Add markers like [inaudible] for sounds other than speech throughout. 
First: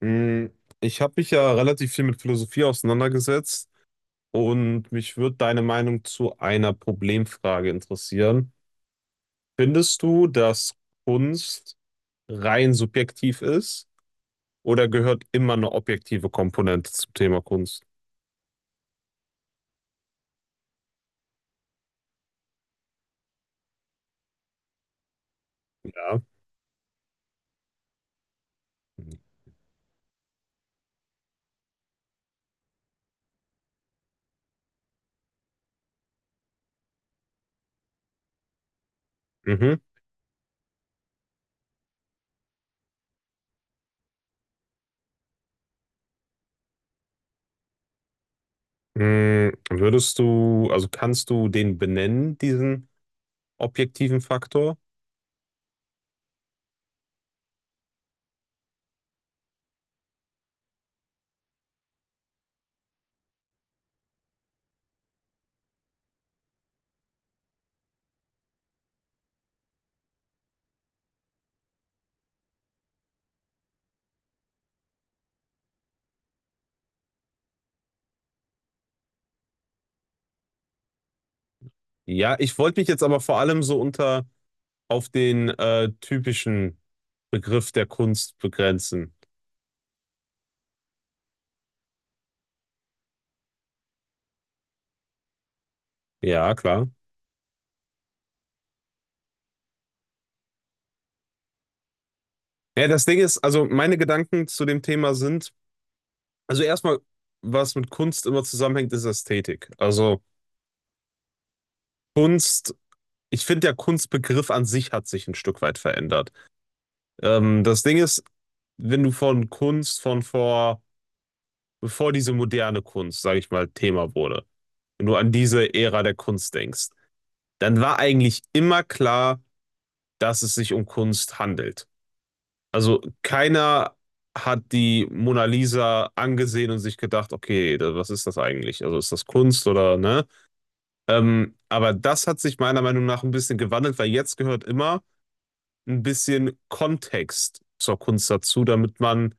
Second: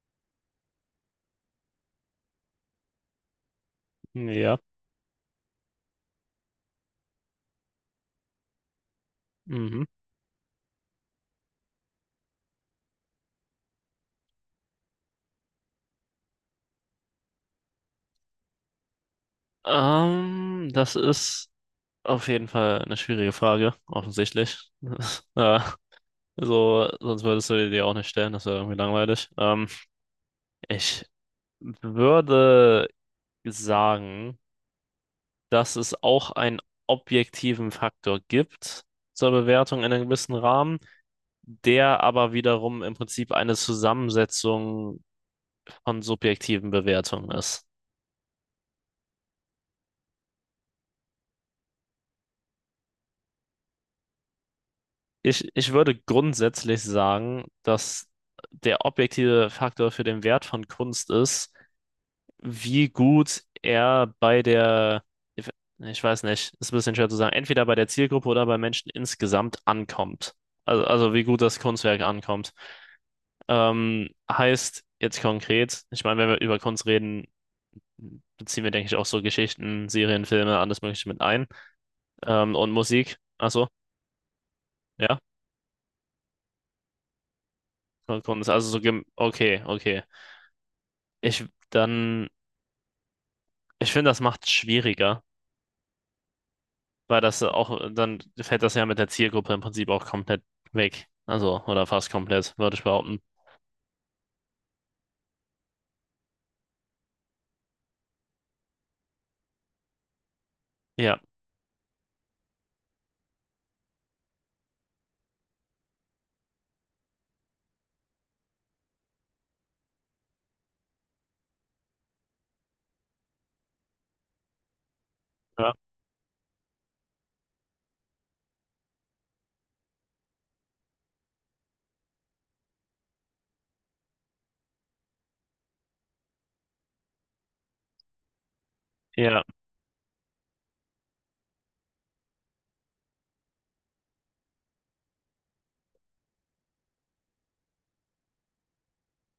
Mm, Ich habe mich ja relativ viel mit Philosophie auseinandergesetzt Ja. und mich würde deine Meinung zu einer Problemfrage interessieren. Mhm. Findest du, dass Kunst rein subjektiv ist oder gehört immer eine objektive Komponente zum Thema Kunst? Das ist auf jeden Fall eine schwierige Frage, offensichtlich. [laughs] Ja. Ja, so, sonst würdest du die dir auch nicht stellen, das wäre irgendwie langweilig. Ich würde sagen, dass es auch einen objektiven Faktor gibt zur Bewertung Mhm. in einem gewissen Rahmen, der aber wiederum im Prinzip eine Zusammensetzung von subjektiven Bewertungen ist. Würdest du, also kannst du den benennen, diesen objektiven Faktor? Ich würde grundsätzlich sagen, dass der objektive Faktor für den Wert von Kunst ist, wie gut er bei der, ich ich weiß nicht, ist ein bisschen schwer zu sagen, entweder bei der Zielgruppe oder bei Menschen insgesamt ankommt. Also wie gut das Kunstwerk ankommt. Heißt jetzt konkret, ich meine, wenn wir über Kunst reden, beziehen wir, denke ich, auch so Geschichten, Serien, Filme, alles Mögliche mit ein. Ja, Ähm, ich und wollte mich jetzt Musik, aber vor ach allem so, so unter auf ja, den typischen Begriff der Kunst Kunst, also so, begrenzen. okay, okay. Ich dann, ich finde, das macht es schwieriger, Ja, klar. weil das auch, dann fällt das ja mit der Zielgruppe im Prinzip auch komplett weg. Also, oder fast komplett, würde ich Ja, das Ding behaupten. ist, also meine Gedanken zu dem Thema sind, also erstmal, was mit Kunst immer zusammenhängt, ist Ästhetik. Also Ja, Kunst, ich finde, der Kunstbegriff an sich hat sich ein Stück weit verändert. Das Ding ist, wenn du von Kunst von vor, bevor diese moderne Kunst, sage ich mal, Thema wurde, wenn du an diese ja, Ära der Kunst denkst, dann war eigentlich immer klar, dass es sich um Kunst handelt. Also keiner hat die Mona Lisa angesehen und sich gedacht, okay, was ist das eigentlich? Also ist das ja, Kunst oder ne? Aber das hat sich meiner Meinung nach ein bisschen gewandelt, weil jetzt gehört immer ein bisschen Kontext zur Kunst dazu, damit man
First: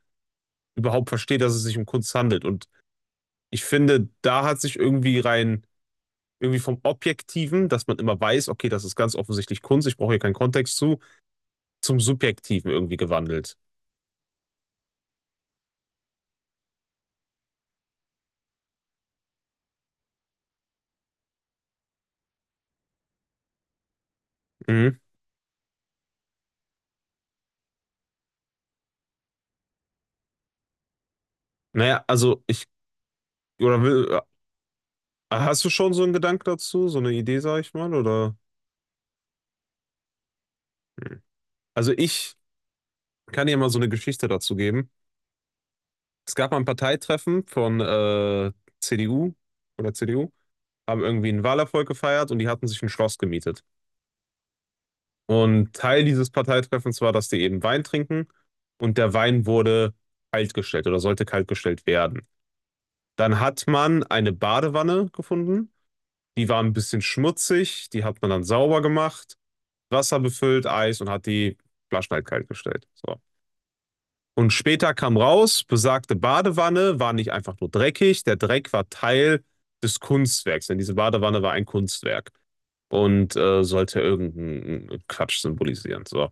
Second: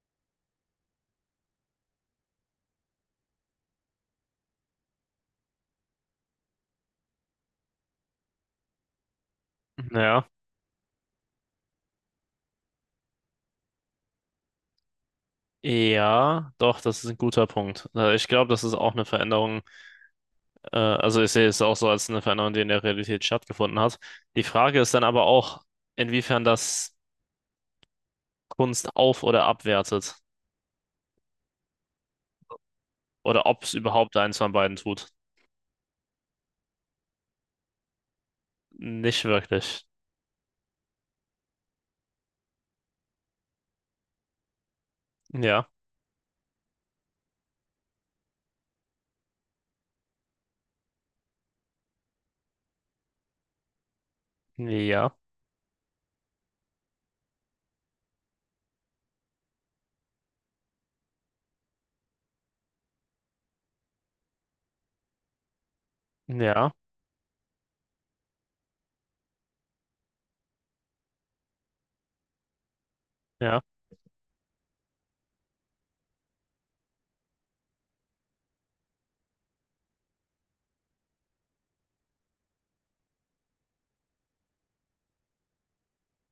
überhaupt versteht, dass es sich um Kunst handelt. Und ich finde, da hat sich irgendwie rein, irgendwie vom Objektiven, dass man immer weiß, okay, das ist ganz offensichtlich Kunst, ich brauche hier ja. keinen Kontext zu, zum Subjektiven irgendwie gewandelt. Ja, doch, das ist ein guter Punkt. Ich glaube, das ist auch eine Veränderung. Also ich sehe es auch so als eine Veränderung, die in der Realität stattgefunden hat. Die Frage ist Mhm. dann aber auch, inwiefern das Kunst auf- oder abwertet Naja, also ich. oder ob es Oder überhaupt will, eins von beiden tut. hast du schon so einen Gedanken dazu, so eine Idee, sag ich mal, oder? Nicht wirklich. Hm. Also ich kann dir mal so eine Geschichte dazu geben. Ja, Es gab mal ein Parteitreffen von CDU oder CDU, haben irgendwie einen Wahlerfolg gefeiert und die hatten sich ein Schloss gemietet. ja, Und Teil dieses Parteitreffens war, dass die eben Wein trinken und der Wein wurde kaltgestellt oder sollte kaltgestellt werden. Dann hat man eine Badewanne gefunden, die war ja. ein bisschen schmutzig, die hat man dann sauber gemacht. Wasser befüllt, Eis und hat die Flaschen halt kalt gestellt. So. Ja. Und später kam raus, besagte Badewanne war nicht einfach nur dreckig, der Dreck war Teil des Kunstwerks, denn diese Badewanne war ein Kunstwerk und sollte irgendeinen Quatsch symbolisieren. So.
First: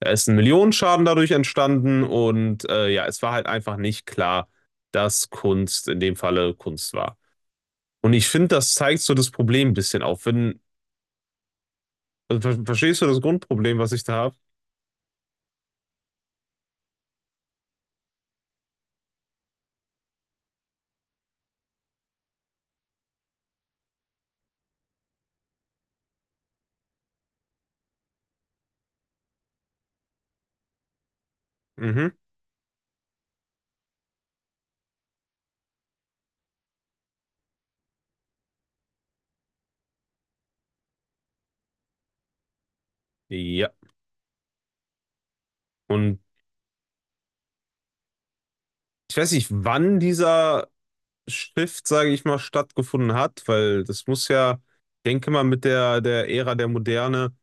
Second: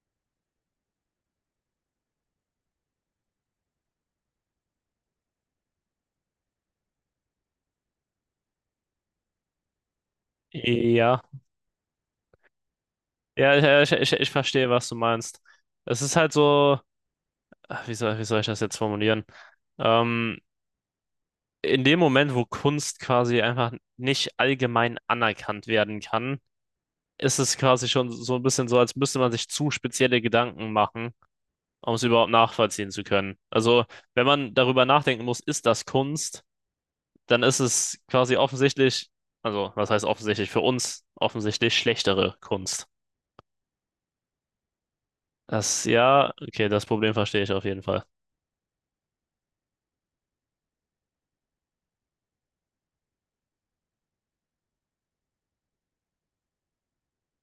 Da ist ein Millionenschaden dadurch entstanden und ja, es war halt einfach nicht klar, dass Kunst in dem Falle Kunst war. Und ich finde, das zeigt so das Problem ein bisschen auf. Wenn, Ja. also, verstehst du das Ja, Grundproblem, ja, ich, was ich ich, da ich habe? verstehe, was du meinst. Es ist halt so, ach, wie soll ich das jetzt formulieren? Ähm, in dem Moment, wo Kunst quasi einfach nicht allgemein anerkannt werden kann, ist es quasi schon so ein bisschen so, als müsste man sich zu spezielle Gedanken machen, um es Mhm. überhaupt nachvollziehen zu können. Also, wenn man darüber nachdenken muss, ist das Kunst, dann ist es quasi offensichtlich, also, was heißt offensichtlich für uns, offensichtlich schlechtere Kunst. Ja. Das, Und ja, okay, das Problem verstehe ich auf jeden Fall. ich weiß nicht, wann dieser Shift, sage ich mal, stattgefunden hat, weil das muss ja, denke mal, mit der, der Ära der Moderne,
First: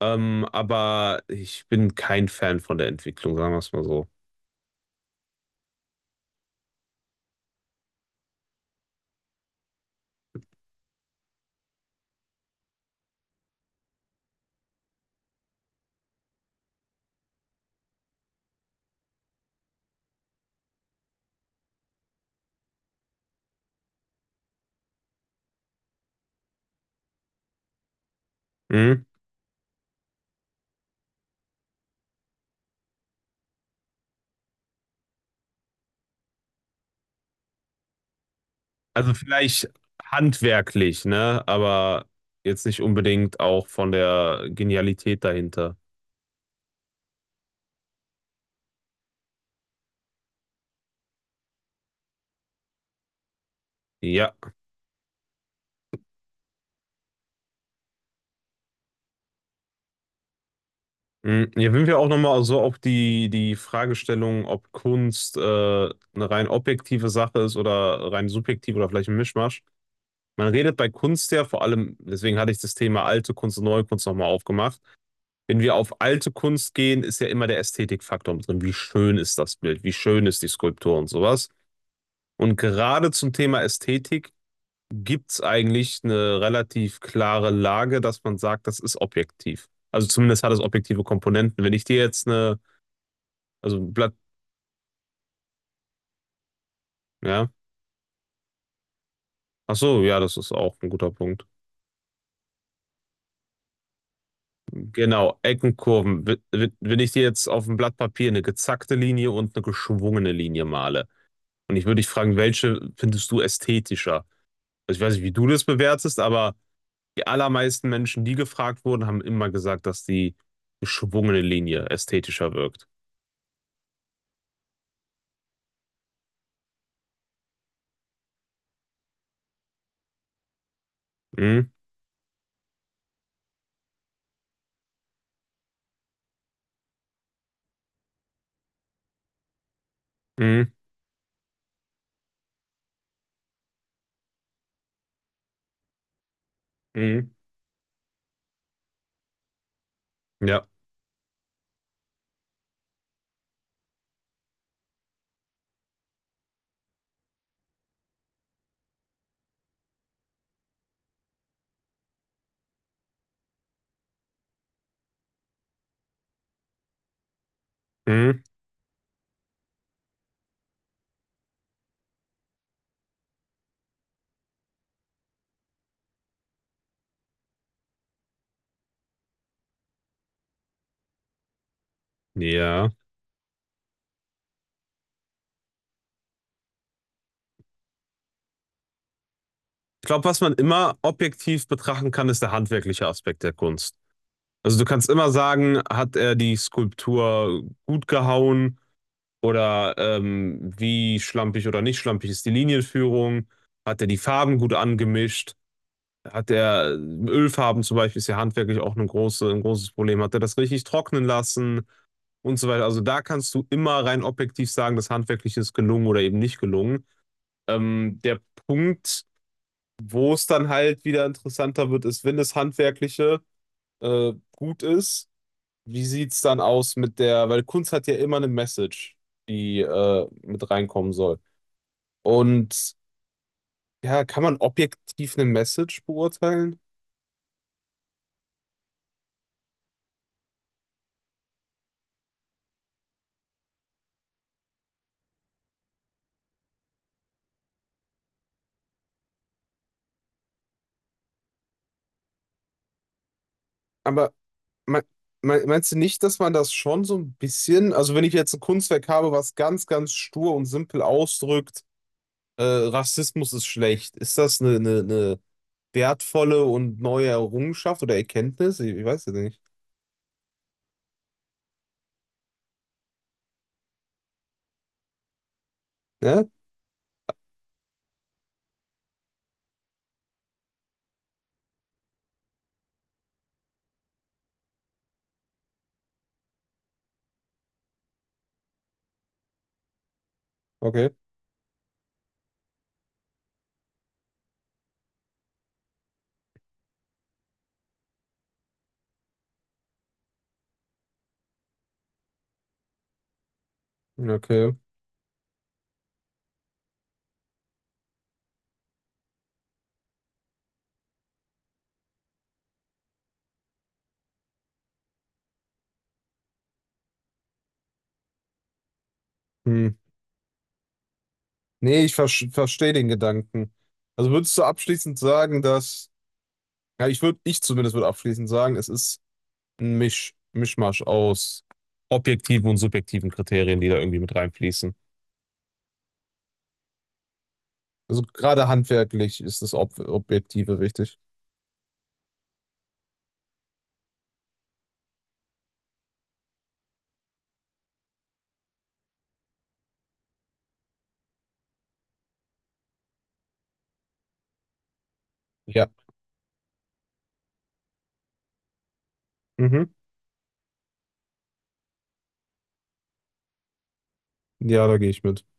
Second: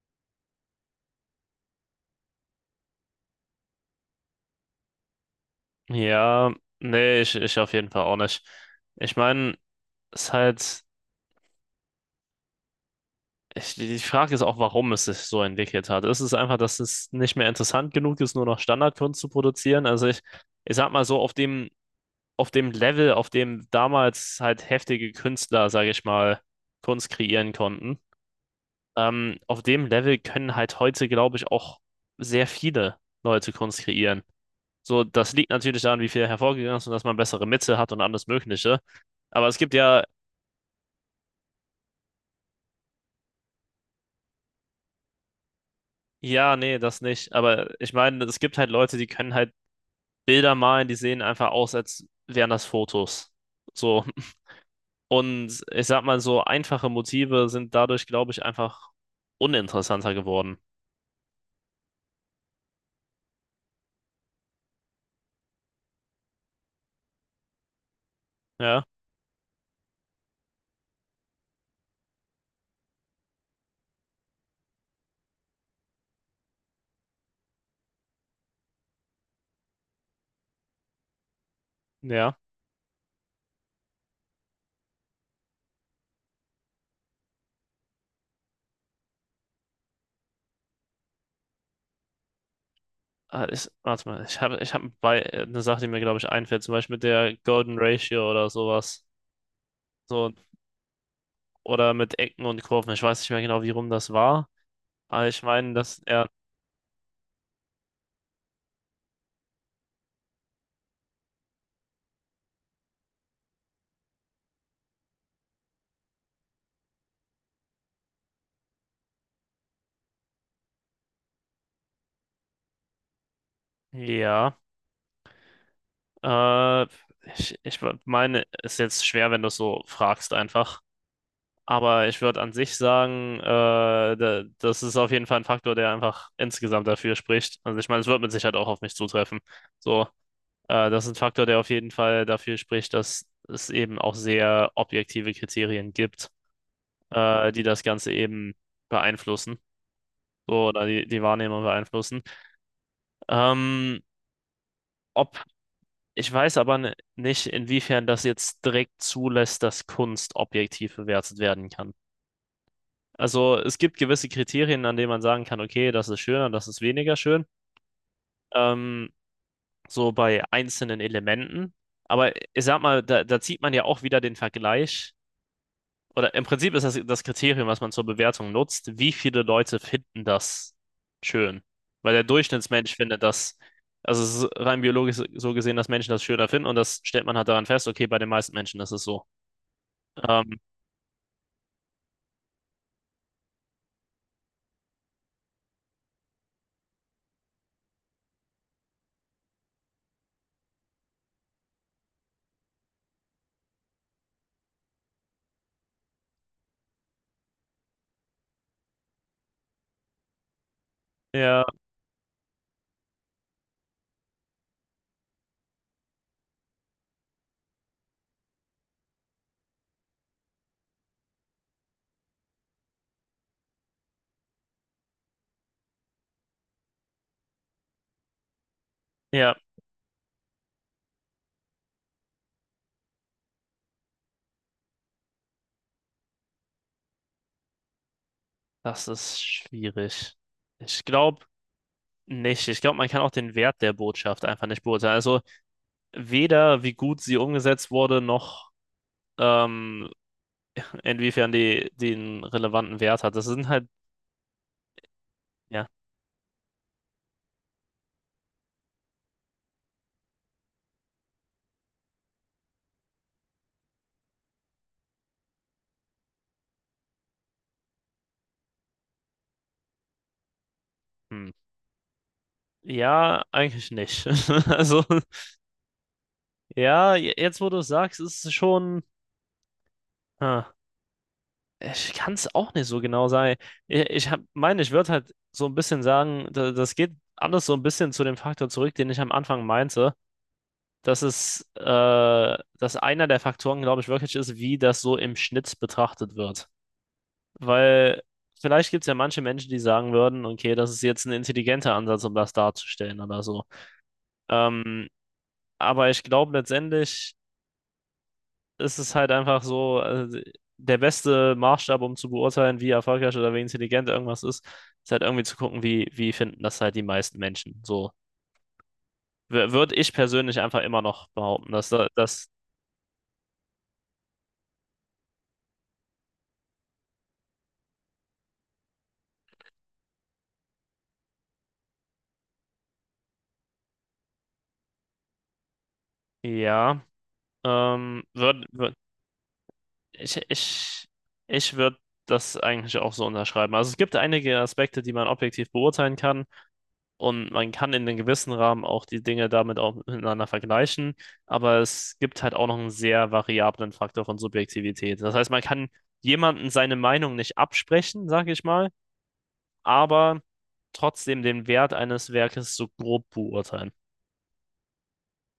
aber ich bin kein Fan von der Entwicklung, sagen wir es mal so. Ja, nee, ich auf jeden Fall auch nicht. Ich meine, es ist halt, die Frage ist auch, warum es sich so entwickelt hat. Ist es einfach, dass es nicht mehr interessant genug ist, nur noch Standardkunst zu produzieren? Also ich sag mal so, auf dem Level, auf dem damals halt heftige Künstler, sage ich mal, Kunst kreieren konnten, Mhm. Auf dem Level können halt heute, glaube ich, auch sehr viele Leute Kunst kreieren. So, das liegt natürlich daran, wie viel hervorgegangen ist und dass man bessere Mitte hat und alles Mögliche. Also Aber es vielleicht gibt ja, handwerklich, ne? Aber jetzt nicht unbedingt auch von der Genialität dahinter. ja, nee, das nicht. Aber ich meine, es gibt halt Leute, die können halt Bilder malen, die sehen einfach aus, als wären das Fotos. So. [laughs] Ja. Und ich sag mal, so einfache Motive sind dadurch, glaube ich, einfach uninteressanter geworden. Mhm. Hier sind wir auch nochmal so auf die, die Fragestellung, ob Kunst eine rein objektive Sache ist oder rein subjektiv Ja, oder vielleicht ein Mischmasch. Man redet bei Kunst ja vor allem, deswegen hatte ich das Thema alte Kunst und neue Kunst nochmal aufgemacht. Wenn wir auf alte Kunst gehen, ist ja immer der Ästhetikfaktor mit drin. Wie schön ist das Bild? Wie schön ist die Skulptur und sowas? ja. Und gerade zum Thema Ästhetik gibt es eigentlich eine relativ klare Lage, dass man sagt, das ist objektiv. Also zumindest hat es objektive Komponenten. Wenn ich dir jetzt eine, Ah, also ein warte Blatt, mal, ich habe ich hab bei, eine Sache, die mir, glaube ich, einfällt, zum Beispiel mit der ja, Golden Ratio oder sowas. ach so, ja, So, das ist auch ein guter Punkt. oder mit Ecken und Kurven. Ich weiß nicht mehr genau, wie rum das war. Aber Genau, ich meine, Ecken, dass Kurven. er, Wenn ich dir jetzt auf dem Blatt Papier eine gezackte Linie und eine geschwungene Linie male und ich würde dich fragen, welche findest du ästhetischer? Also ich weiß nicht, wie du das bewertest, aber die allermeisten Menschen, die gefragt wurden, haben immer gesagt, dass die geschwungene Linie ästhetischer wirkt. ja, äh, ich meine, ist jetzt schwer, wenn du es so fragst einfach. Hm, Aber ich würde an sich sagen, das ist auf jeden Fall ein Faktor, der einfach insgesamt dafür spricht. Also ich meine, es wird mit Sicherheit auch auf mich zutreffen. So, hm, das ist ein Faktor, der auf jeden Fall dafür spricht, dass es eben auch sehr objektive Kriterien gibt, hm. Die das Ganze eben beeinflussen. Ja, So, oder die Wahrnehmung beeinflussen. Ähm, ob Ich weiß aber nicht, inwiefern das jetzt direkt zulässt, dass Kunst objektiv bewertet werden kann. Also es gibt gewisse Kriterien, an denen man sagen kann, okay, das ist schöner, das ist weniger schön. hm, Ähm, so bei einzelnen Elementen. Aber ich sag mal, da zieht man ja auch wieder den Vergleich oder im Prinzip ist das das Kriterium, was man zur Bewertung nutzt, wie viele Leute finden das schön. Weil der ja. Durchschnittsmensch findet das, also es ist rein biologisch so gesehen, dass Menschen das schöner finden und das stellt man halt daran fest, okay, bei den meisten Menschen ist es so. Ich glaube, was man Ähm, immer objektiv betrachten kann, ist der handwerkliche Aspekt der Kunst. Also du kannst immer sagen, hat er die Skulptur gut gehauen? Oder wie schlampig oder nicht schlampig ist die Linienführung? Hat er die Farben gut angemischt? Hat er Ölfarben zum Beispiel, ist ja handwerklich auch eine große, ein großes Problem. Hat er das richtig trocknen ja, lassen und so weiter? Also da kannst du immer rein objektiv sagen, das handwerklich ist gelungen oder eben nicht gelungen. Der Punkt, wo es dann halt wieder interessanter wird, ist, wenn das Handwerkliche gut ist, wie sieht es dann aus mit der, weil Kunst hat ja immer eine Message, ja, die mit reinkommen soll. Und ja, kann man objektiv eine Message beurteilen? das ist schwierig. Ich glaube nicht. Ich glaube, man kann auch den Wert der Botschaft einfach nicht beurteilen. Also weder wie gut sie umgesetzt wurde, noch ähm, inwiefern die den relevanten Wert hat. Das sind halt, Aber me me ja. meinst du nicht, dass man das schon so ein bisschen, also wenn ich jetzt ein Kunstwerk habe, was ganz, ganz stur und simpel ausdrückt, Rassismus ist schlecht, ist das eine wertvolle und neue Errungenschaft oder Erkenntnis? Ich weiß es nicht. Hm. Ja, eigentlich nicht. [laughs] Also, Ja? ja, jetzt wo du es sagst, ist es schon. Ah, ich kann es auch nicht so genau sagen. Ich meine, ich würde halt so ein bisschen sagen, das geht alles so ein bisschen zu dem Faktor zurück, den ich am Anfang meinte. Okay. Das ist, dass einer der Faktoren, glaube ich, wirklich ist, wie das so im Schnitt betrachtet wird. Weil vielleicht gibt es ja manche Menschen, die sagen würden, okay, das ist jetzt ein intelligenter Ansatz, um das darzustellen oder so. Okay. Ähm, aber ich glaube letztendlich ist es halt einfach so, also der beste Maßstab, um zu beurteilen, wie erfolgreich oder wie intelligent irgendwas ist, ist halt irgendwie zu gucken, wie finden das halt die meisten Menschen. So, Hm. würde ich persönlich einfach immer noch behaupten, dass Nee, ich das, verstehe den Gedanken. Also würdest du abschließend sagen, dass, ja, ich würde, ich zumindest würde abschließend sagen, es ist ein Mischmasch aus objektiven und subjektiven Kriterien, die da irgendwie mit reinfließen. ja, Also ähm, würd, gerade würd, handwerklich ist das Ob ich, Objektive ich, wichtig. ich würde das eigentlich auch so unterschreiben. Also es gibt einige Aspekte, die man objektiv beurteilen kann. Und man kann in einem gewissen Rahmen auch die Dinge damit auch miteinander vergleichen, aber es gibt halt auch noch einen sehr variablen Faktor von Subjektivität. Das heißt, man kann Ja. jemanden seine Meinung nicht absprechen, sage ich mal, Mhm. aber trotzdem den Wert eines Werkes so grob beurteilen. Ja, da gehe ich mit.